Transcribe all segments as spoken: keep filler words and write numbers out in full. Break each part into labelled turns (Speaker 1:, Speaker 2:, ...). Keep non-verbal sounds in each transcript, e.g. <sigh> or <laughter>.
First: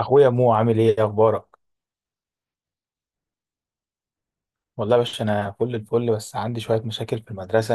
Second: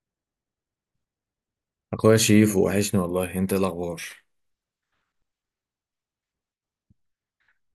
Speaker 1: اخويا مو، عامل ايه؟ إيه اخبارك؟
Speaker 2: اخويا شيف، وحشني والله. انت إيه الاخبار؟
Speaker 1: والله يا باشا، انا فل الفل، بس عندي شويه مشاكل في المدرسه.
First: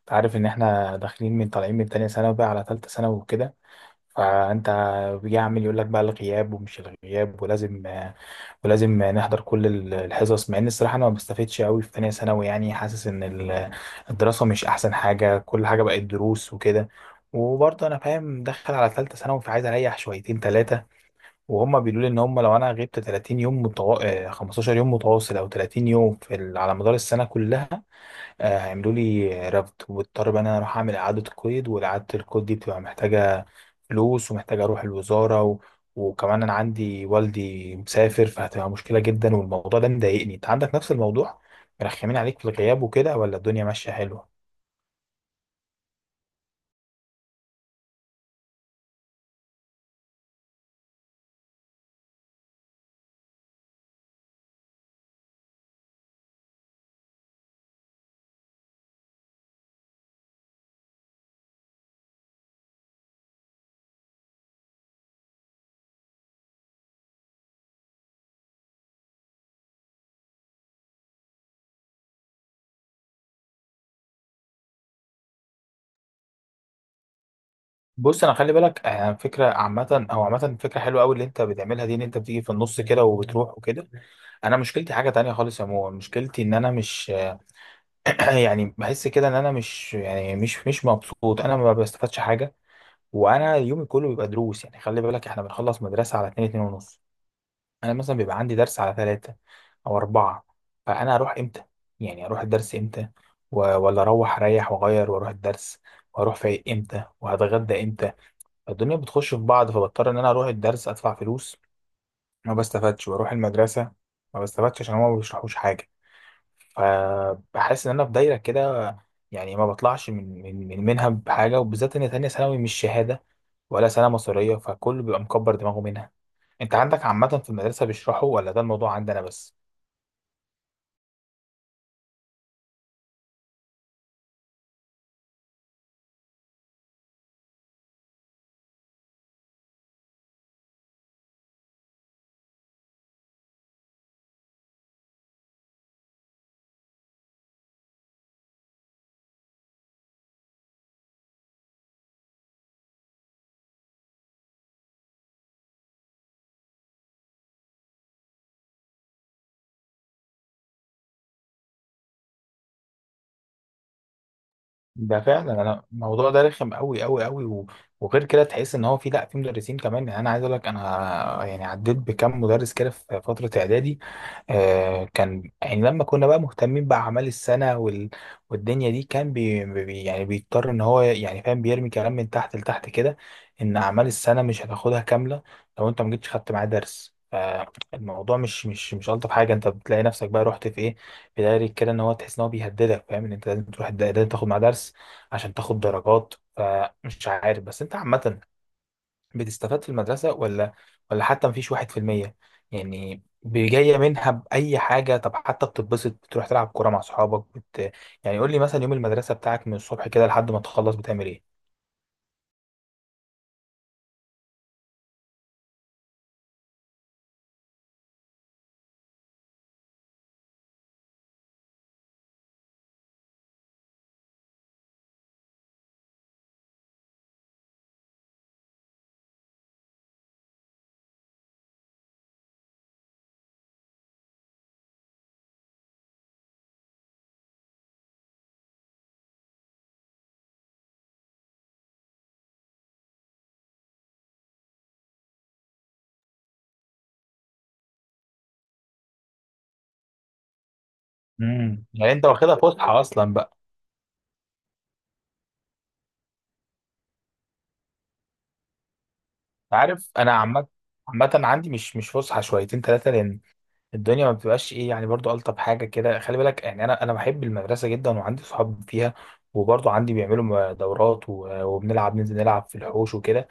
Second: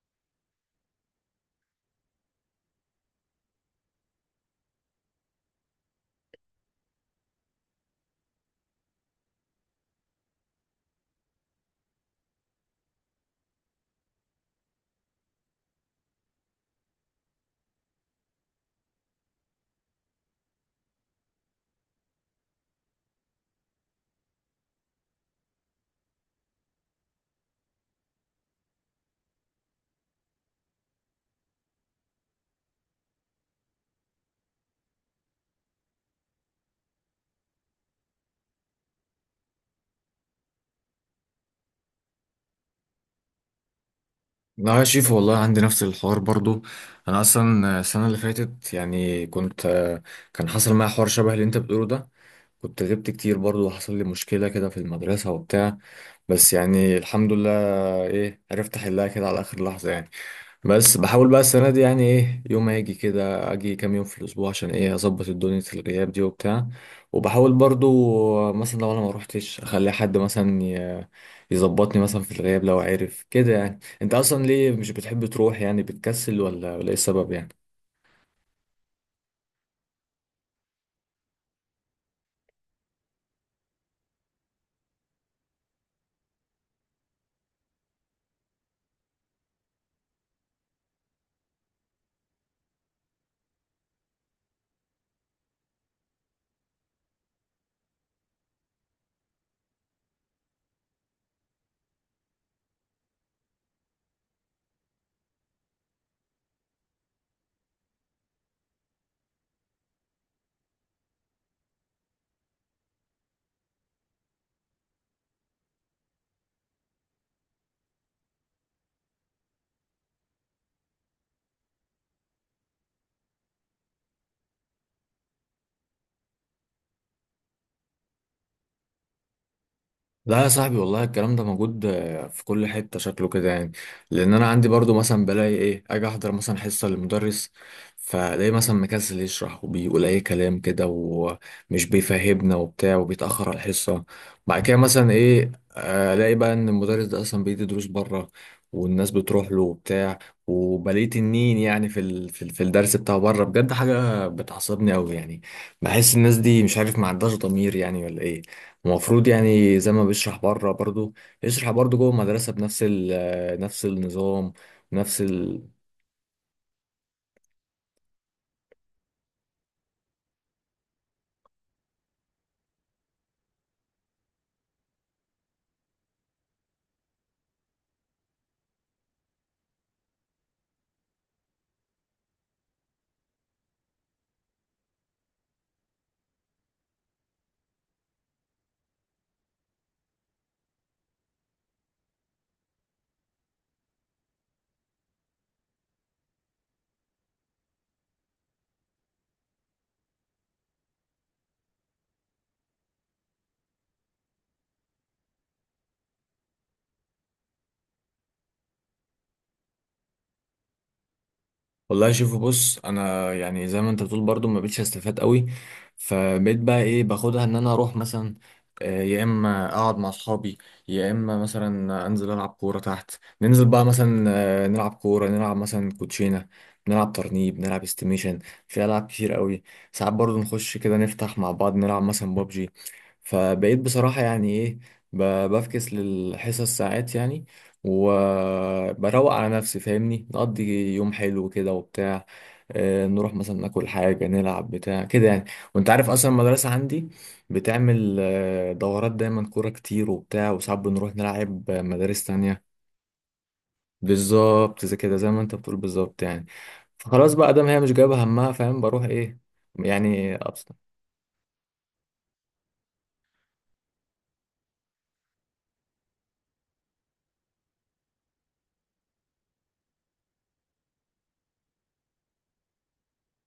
Speaker 1: انت عارف ان احنا داخلين من طالعين من تانية ثانوي بقى على تالتة ثانوي وكده. فانت بيجي عامل يقول لك بقى الغياب ومش الغياب، ولازم ولازم نحضر كل ال- الحصص. مع ان الصراحه انا ما بستفدش قوي في تانية ثانوي، يعني حاسس ان ال- الدراسه مش احسن حاجه، كل حاجه بقت دروس وكده. وبرضه انا فاهم داخل على تالتة ثانوي، فعايز اريح شويتين تلاتة. وهم بيقولوا لي ان هم لو انا غبت 30 يوم متو... آه، 15 يوم متواصل، او 30 يوم في ال... على مدار السنه كلها، آه، هيعملوا لي رفض، واضطر بقى ان انا اروح اعمل اعاده قيد. واعاده القيد دي بتبقى محتاجه فلوس، ومحتاجه اروح الوزاره و... وكمان انا عندي والدي مسافر، فهتبقى مشكله جدا، والموضوع ده مضايقني. انت عندك نفس الموضوع؟ مرخمين عليك في الغياب وكده، ولا الدنيا ماشيه حلوه؟
Speaker 2: لا يا شيف والله عندي نفس الحوار برضو. انا اصلا السنه اللي فاتت يعني كنت كان حصل معايا حوار شبه اللي انت بتقوله ده. كنت غبت كتير برضو وحصل لي مشكله كده في المدرسه وبتاع، بس يعني الحمد لله ايه عرفت احلها كده على اخر لحظه يعني. بس بحاول بقى السنة دي يعني ايه، يوم هاجي كده اجي كام يوم في الاسبوع عشان ايه اظبط الدنيا الغياب دي وبتاع. وبحاول برضو مثلا لو انا ما روحتش اخلي حد مثلا ي- يظبطني مثلا في الغياب لو عارف كده. يعني انت اصلا ليه مش بتحب تروح؟ يعني بتكسل ولا ولا ايه السبب يعني؟
Speaker 1: بص، انا خلي بالك، آه، فكره عامه او عامه فكره حلوه قوي اللي انت بتعملها دي، ان انت بتيجي في النص كده وبتروح وكده. انا مشكلتي حاجه تانية خالص يا مو، مشكلتي ان انا مش <clears throat> يعني بحس كده ان انا مش، يعني، مش مش مبسوط. انا ما بستفادش حاجه، وانا يومي كله بيبقى دروس. يعني خلي بالك احنا بنخلص مدرسه على اتنين، اتنين ونص، انا مثلا بيبقى عندي درس على ثلاثة او أربعة. فانا اروح امتى؟ يعني اروح الدرس امتى؟ و- ولا اروح اريح واغير واروح الدرس؟ واروح فايق امتى؟ وهتغدى امتى؟ الدنيا بتخش في بعض، فبضطر ان انا اروح الدرس ادفع فلوس ما بستفادش، واروح المدرسه ما بستفادش عشان هما ما بيشرحوش حاجه. فبحس ان انا في دايره كده، يعني ما بطلعش من من من منها بحاجه، وبالذات ان تانية ثانوي مش شهاده ولا سنه مصريه، فكله بيبقى مكبر دماغه منها. انت عندك عامه في المدرسه بيشرحوا، ولا ده الموضوع عندنا بس؟
Speaker 2: لا يا صاحبي والله الكلام ده موجود آه، في كل حتة، شكله كده يعني. لأن أنا عندي برضو مثلا بلاقي إيه، أجي أحضر مثلا حصة للمدرس فلاقي مثلا مكسل يشرح وبيقول أي كلام كده ومش بيفهمنا وبتاع وبيتأخر على الحصة. بعد كده مثلا إيه، آه، ألاقي بقى إن المدرس ده أصلا بيدي دروس بره والناس بتروح له وبتاع، وبلاقي تنين يعني في ال... في ال- في الدرس بتاعه بره. بجد حاجة بتعصبني أوي يعني، بحس الناس دي مش عارف، ما عندهاش ضمير يعني ولا إيه. المفروض يعني زي ما بيشرح بره برضو يشرح برضو جوه المدرسة بنفس ال نفس النظام، نفس
Speaker 1: ده فعلا،
Speaker 2: ال-
Speaker 1: انا الموضوع ده رخم قوي قوي قوي. و... وغير كده تحس ان هو في، لا، في مدرسين كمان. يعني انا عايز اقول لك، انا يعني عديت بكم مدرس كده في فتره اعدادي، آه، كان يعني لما كنا بقى مهتمين بأعمال السنة وال... والدنيا دي، كان بي... بي... يعني بيضطر إن هو، يعني فاهم، بيرمي كلام من تحت لتحت كده إن أعمال السنة مش هتاخدها كاملة لو أنت ما جيتش خدت معاه درس. فالموضوع مش مش مش ألطف حاجة. أنت بتلاقي نفسك بقى رحت في إيه، في دايرة كده، إن هو تحس إن هو بيهددك، فاهم، إن أنت لازم تروح الد- لازم تاخد معاه درس عشان تاخد درجات. فمش عارف، بس أنت عامة بتستفاد في المدرسة ولا ولا حتى مفيش واحد في المية يعني بي- جاية منها بأي حاجة؟ طب حتى بتتبسط، بتروح تلعب كورة مع صحابك بت... يعني قول لي مثلا، يوم المدرسة بتاعك من الصبح كده لحد ما تخلص بتعمل ايه؟
Speaker 2: والله شوف، بص انا يعني زي ما انت بتقول برضو ما بقتش استفاد قوي. فبقيت بقى ايه باخدها ان انا اروح مثلا آه، يا اما اقعد مع اصحابي، يا اما مثلا انزل العب كوره تحت. ننزل بقى مثلا آه، نلعب كوره، نلعب مثلا كوتشينه، نلعب ترنيب، نلعب استيميشن، في العاب كتير قوي. ساعات برضو نخش كده نفتح مع بعض نلعب مثلا بابجي. فبقيت بصراحه يعني ايه ب- بفكس للحصص ساعات يعني، وبروق على نفسي، فاهمني، نقضي يوم حلو كده وبتاع. آه، نروح مثلا ناكل حاجة، نلعب بتاع كده يعني. وانت عارف اصلا المدرسة عندي بتعمل آه، دورات دايما كورة كتير وبتاع، وساعات بنروح نلعب
Speaker 1: امم
Speaker 2: آه،
Speaker 1: يعني انت
Speaker 2: مدارس
Speaker 1: واخدها
Speaker 2: تانية.
Speaker 1: فسحة اصلا بقى؟
Speaker 2: بالظبط زي كده، زي ما انت بتقول بالظبط يعني. فخلاص بقى دام هي مش جايبة همها، فاهم، بروح ايه
Speaker 1: عارف، انا
Speaker 2: يعني
Speaker 1: عامة
Speaker 2: أبسط.
Speaker 1: عامة عندي مش مش فسحة شويتين ثلاثة، لأن الدنيا ما بتبقاش ايه، يعني برضو ألطف حاجة كده. خلي بالك يعني، أنا أنا بحب المدرسة جدا، وعندي صحاب فيها، وبرضو عندي بيعملوا دورات، و- وبنلعب، ننزل نلعب في الحوش وكده.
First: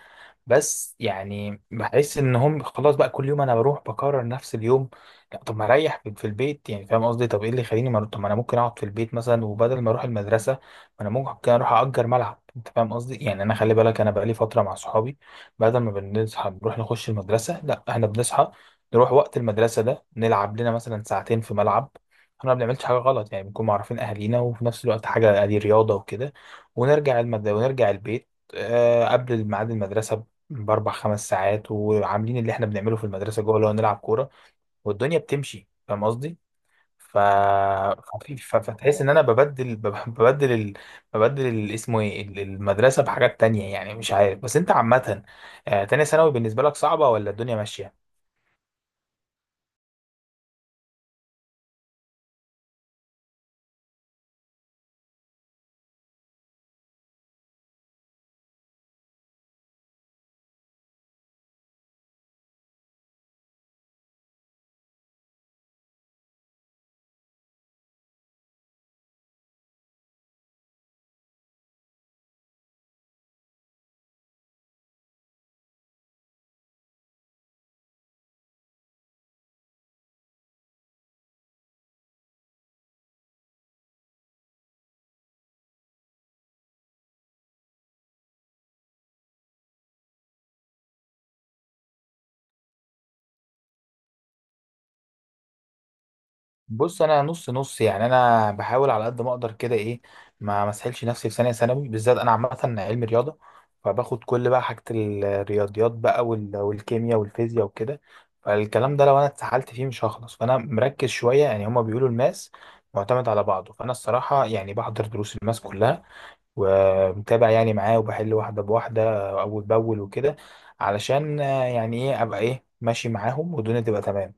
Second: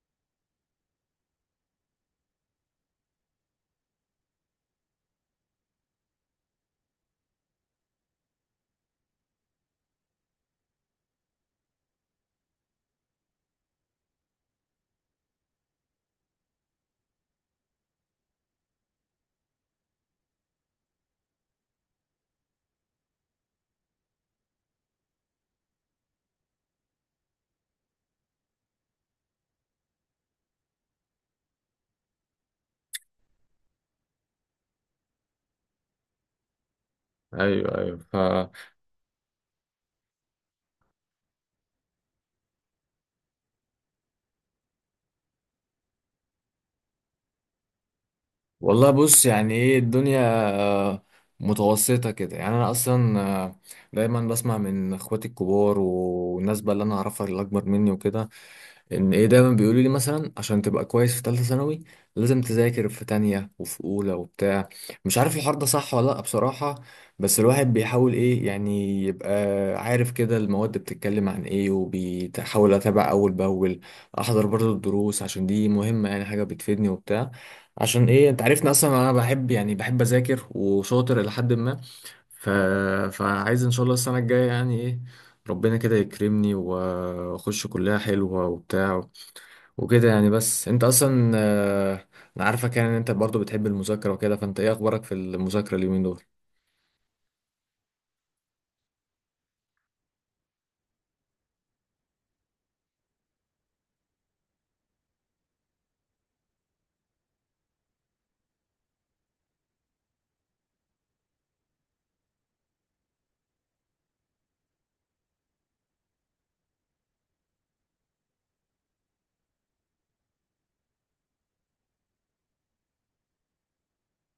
Speaker 1: بس يعني بحس ان هم خلاص بقى، كل يوم انا بروح بكرر نفس اليوم. لا طب ما اريح في في البيت يعني، فاهم قصدي؟ طب ايه اللي يخليني ما أروح- طب ما انا ممكن اقعد في البيت مثلا، وبدل ما اروح المدرسه، ما انا ممكن اروح اجر ملعب. انت فاهم قصدي يعني؟ انا خلي بالك، انا بقالي فتره مع صحابي بدل ما بنصحى نروح نخش المدرسه، لا احنا بنصحى نروح وقت المدرسه ده، نلعب لنا مثلا ساعتين في ملعب. احنا ما بنعملش حاجه غلط يعني، بنكون معرفين اهالينا، وفي نفس الوقت حاجه دي رياضه وكده، ونرجع المد... ونرجع البيت آه، قبل ميعاد المدرسة باربع خمس ساعات، وعاملين اللي احنا بنعمله في المدرسه جوه، اللي هو نلعب كوره. والدنيا بتمشي، فاهم قصدي؟ ف...
Speaker 2: ايوه، ايوه.
Speaker 1: ففي- ف... فتحس ان انا ببدل بب- ببدل ال... ببدل ال... اسمه ايه ال- المدرسه بحاجات تانية يعني. مش عارف، بس انت عامه، آه، تانية ثانوي بالنسبه لك صعبه، ولا الدنيا ماشيه؟
Speaker 2: والله بص، يعني ايه الدنيا آه، متوسطة كده. يعني انا اصلا آه، دايما بسمع من اخواتي الكبار والناس بقى اللي انا اعرفها اللي اكبر مني وكده ان ايه، دايما بيقولوا لي مثلا عشان تبقى كويس في ثالثه ثانوي لازم تذاكر في تانية وفي اولى وبتاع. مش عارف الحوار ده صح ولا لا بصراحه، بس الواحد بيحاول ايه يعني يبقى عارف كده المواد بتتكلم عن ايه، وبيحاول اتابع اول باول، احضر برضه الدروس عشان دي مهمه يعني، حاجه بتفيدني وبتاع. عشان ايه، انت عارفني اصلا انا بحب، يعني بحب اذاكر وشاطر الى حد ما. ف... فعايز ان شاء الله السنه الجايه يعني ايه ربنا كده يكرمني واخش كلها حلوة وبتاع وكده يعني. بس انت اصلا آه، انا عارفك يعني ان انت برضو بتحب المذاكرة وكده. فانت ايه اخبارك في المذاكرة اليومين دول؟
Speaker 1: بص، انا نص نص يعني، انا بحاول على قد ما اقدر كده. ايه، ما مسحلش نفسي في ثانيه ثانوي، بالذات انا عامه علم رياضه، فباخد كل بقى حاجه، الرياضيات بقى وال- والكيمياء والفيزياء وكده. فالكلام ده لو انا اتسحلت فيه مش هخلص، فانا مركز شويه. يعني هما بيقولوا الماس معتمد على بعضه، فانا الصراحه يعني بحضر دروس الماس كلها، ومتابع يعني معاه، وبحل واحده بواحده اول باول وكده، علشان آه، يعني ايه، ابقى ايه ماشي معاهم، والدنيا تبقى تمام.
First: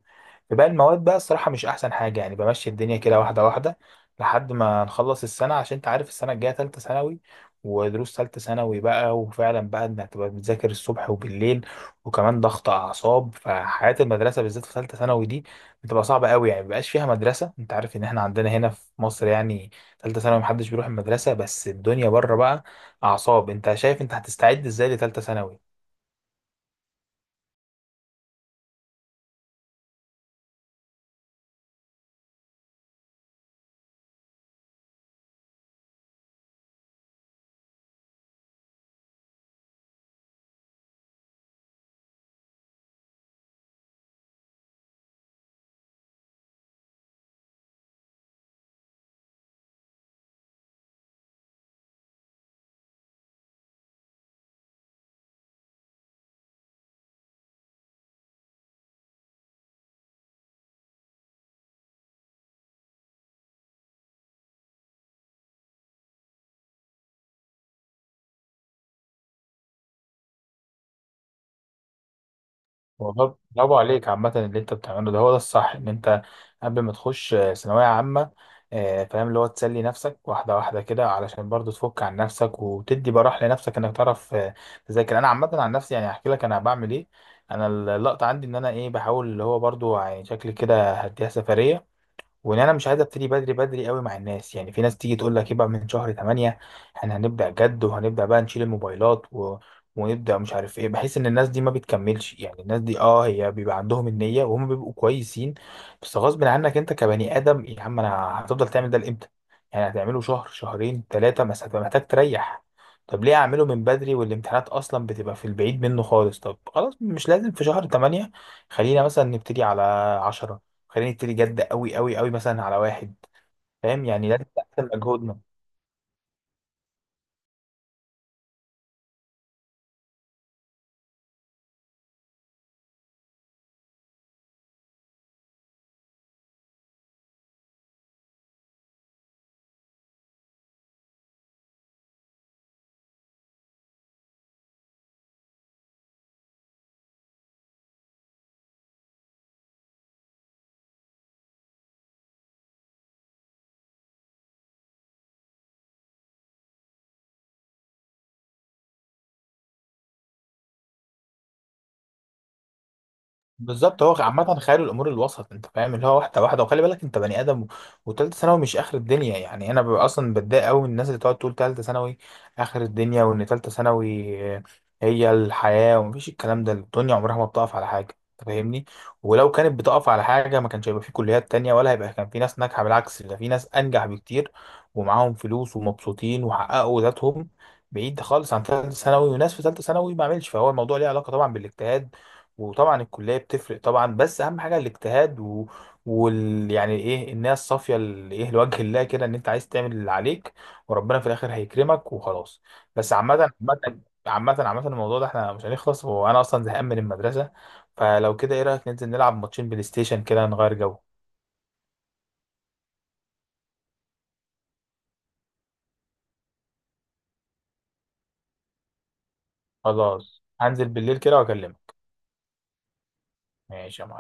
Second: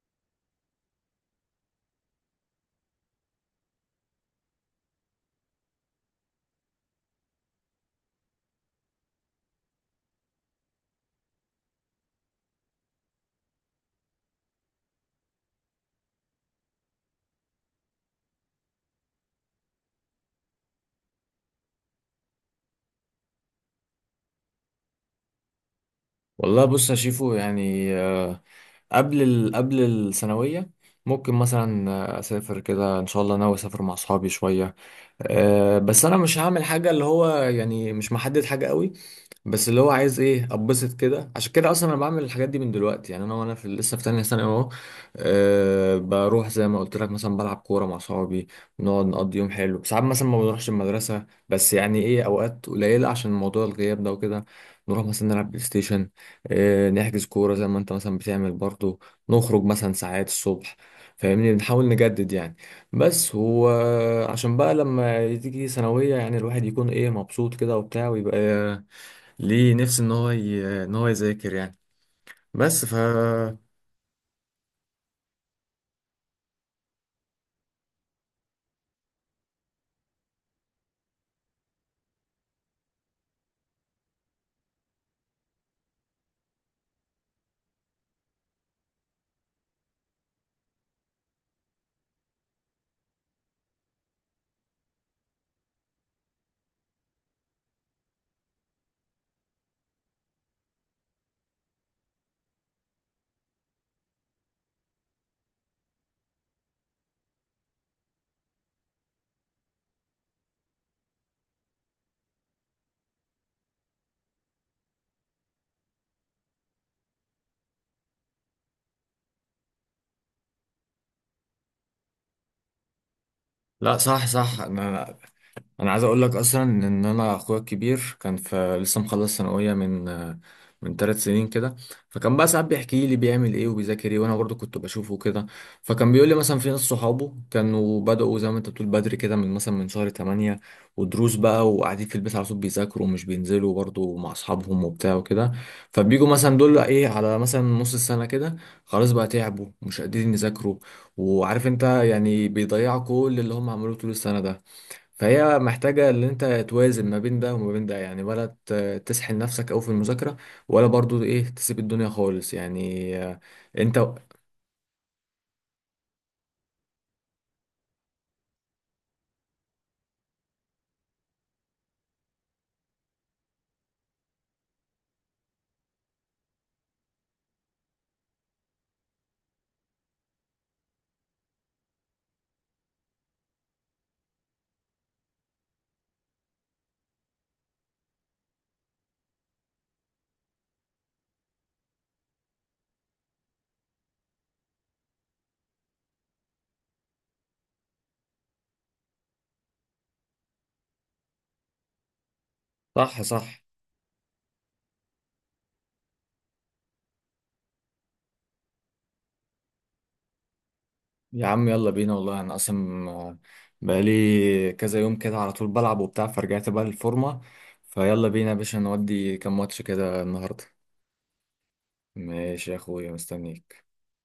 Speaker 1: في باقي المواد بقى، الصراحة مش أحسن حاجة، يعني بمشي الدنيا كده واحدة واحدة لحد ما نخلص السنة، عشان أنت عارف السنة الجاية تالتة ثانوي، ودروس تالتة ثانوي بقى. وفعلا بقى، إنك تبقى بتذاكر الصبح وبالليل وكمان ضغط أعصاب، فحياة المدرسة بالذات في تالتة ثانوي دي بتبقى صعبة قوي، يعني مبقاش فيها مدرسة. أنت عارف إن إحنا عندنا هنا في مصر يعني تالتة ثانوي محدش بيروح المدرسة، بس الدنيا بره بقى أعصاب. أنت شايف أنت هتستعد إزاي لتالتة ثانوي؟
Speaker 2: والله بص يا شيفو، يعني آه، قبل ال... قبل الثانوية ممكن مثلا آه، اسافر كده، ان شاء الله ناوي اسافر مع اصحابي شوية. آه، بس انا مش هعمل حاجة، اللي هو يعني مش محدد حاجة قوي، بس اللي هو عايز ايه اتبسط كده. عشان كده اصلا انا بعمل الحاجات دي من دلوقتي يعني، انا وانا في لسه في تانية ثانوي اهو. أه بروح زي ما قلت لك مثلا بلعب كورة مع صحابي، نقعد نقضي يوم حلو. ساعات مثلا ما بنروحش المدرسة، بس يعني ايه اوقات قليلة عشان موضوع الغياب ده وكده. نروح مثلا نلعب بلاي ستيشن، أه نحجز كورة زي ما انت مثلا بتعمل برضو، نخرج مثلا ساعات الصبح، فاهمني، بنحاول نجدد يعني. بس هو عشان بقى لما تيجي ثانوية يعني الواحد يكون ايه مبسوط كده وبتاع، ويبقى ليه نفسي ان هو ي... ان هو يذاكر يعني. بس ف
Speaker 1: والله برافو عليك، عامة اللي انت بتعمله ده هو ده الصح. ان انت قبل ما تخش آه، ثانوية عامة، آه، فاهم، اللي هو تسلي نفسك واحدة واحدة كده، علشان برضو تفك عن نفسك، وتدي براح لنفسك انك تعرف آه، تذاكر. انا عامة عن نفسي، يعني احكي لك انا بعمل ايه. انا اللقطة عندي ان انا ايه، بحاول اللي هو برضو، يعني شكلي كده هديها سفرية، وان انا مش عايز ابتدي بدري بدري قوي مع الناس. يعني في ناس تيجي تقول لك يبقى من شهر تمانية احنا هنبدا جد، وهنبدا بقى نشيل الموبايلات و... ونبدا مش عارف ايه. بحس ان الناس دي ما بتكملش، يعني الناس دي اه هي بيبقى عندهم النيه، وهم بيبقوا كويسين، بس غصب عنك انت كبني ادم يا عم. انا هتفضل تعمل ده لامتى؟ يعني هتعمله شهر، شهرين، ثلاثه، بس هتبقى محتاج تريح. طب ليه اعمله من بدري والامتحانات اصلا بتبقى في البعيد منه خالص؟ طب خلاص، مش لازم في شهر تمانية، خلينا مثلا نبتدي على عشرة، خلينا نبتدي جد قوي قوي قوي مثلا على واحد.
Speaker 2: لا
Speaker 1: فاهم؟
Speaker 2: صح،
Speaker 1: يعني لازم
Speaker 2: صح.
Speaker 1: نحسن
Speaker 2: انا
Speaker 1: مجهودنا.
Speaker 2: انا عايز اقول لك اصلا ان انا اخويا الكبير كان في لسه مخلص ثانويه من من ثلاث سنين كده. فكان بقى ساعات بيحكي لي بيعمل ايه وبيذاكر ايه، وانا برضو كنت بشوفه كده. فكان بيقول لي مثلا في ناس صحابه كانوا بدأوا زي ما انت بتقول بدري كده من مثلا من شهر ثمانية، ودروس بقى، وقاعدين في البيت على طول بيذاكروا ومش بينزلوا برضو مع اصحابهم وبتاع وكده. فبيجوا مثلا دول ايه على مثلا نص السنه كده خلاص بقى، تعبوا مش قادرين يذاكروا، وعارف انت يعني بيضيعوا كل اللي هم عملوه طول السنه ده. فهي محتاجة ان انت توازن ما بين ده وما بين ده يعني، ولا ت- تسحل نفسك اوي في المذاكرة، ولا برضو ايه تسيب الدنيا خالص يعني آه، انت.
Speaker 1: بالظبط، هو عامة خيال الأمور الوسط، أنت فاهم، اللي هو واحدة واحدة. وخلي بالك أنت بني آدم، و- وتالتة ثانوي مش آخر الدنيا يعني. أنا ببقى أصلا بتضايق أوي من الناس اللي تقعد تقول تالتة ثانوي آخر الدنيا، وإن تالتة ثانوي آه، هي الحياة، ومفيش الكلام ده. الدنيا عمرها ما بتقف على حاجة، أنت فاهمني؟ ولو كانت بتقف على حاجة ما كانش هيبقى في كليات تانية، ولا هيبقى كان في ناس ناجحة. بالعكس، ده في ناس أنجح بكتير، ومعاهم فلوس، ومبسوطين، وحققوا ذاتهم بعيد خالص عن ثالثة ثانوي. وناس في ثالثة ثانوي ما عملش، فهو الموضوع ليه علاقة طبعا بالاجتهاد، وطبعا الكليه بتفرق طبعا، بس اهم حاجه الاجتهاد و... وال يعني ايه، النيه الصافيه، ال- ايه لوجه الله كده، ان انت عايز تعمل اللي عليك، وربنا في الاخر هيكرمك وخلاص. بس
Speaker 2: صح،
Speaker 1: عامه
Speaker 2: صح.
Speaker 1: عامه عامه عامه الموضوع ده احنا مش هنخلص، وانا اصلا زهقان من المدرسه. فلو كده، ايه رايك ننزل نلعب ماتشين بلاي ستيشن كده، نغير جو؟
Speaker 2: يا عم يلا بينا والله، انا اصلا آه، بقالي كذا يوم كده على طول بلعب وبتاع، فرجعت بقى للفورمة. فيلا بينا يا باشا، نودي كام ماتش كده
Speaker 1: خلاص،
Speaker 2: النهاردة.
Speaker 1: هنزل بالليل كده واكلمك.
Speaker 2: ماشي يا اخويا، مستنيك.
Speaker 1: ماشي يا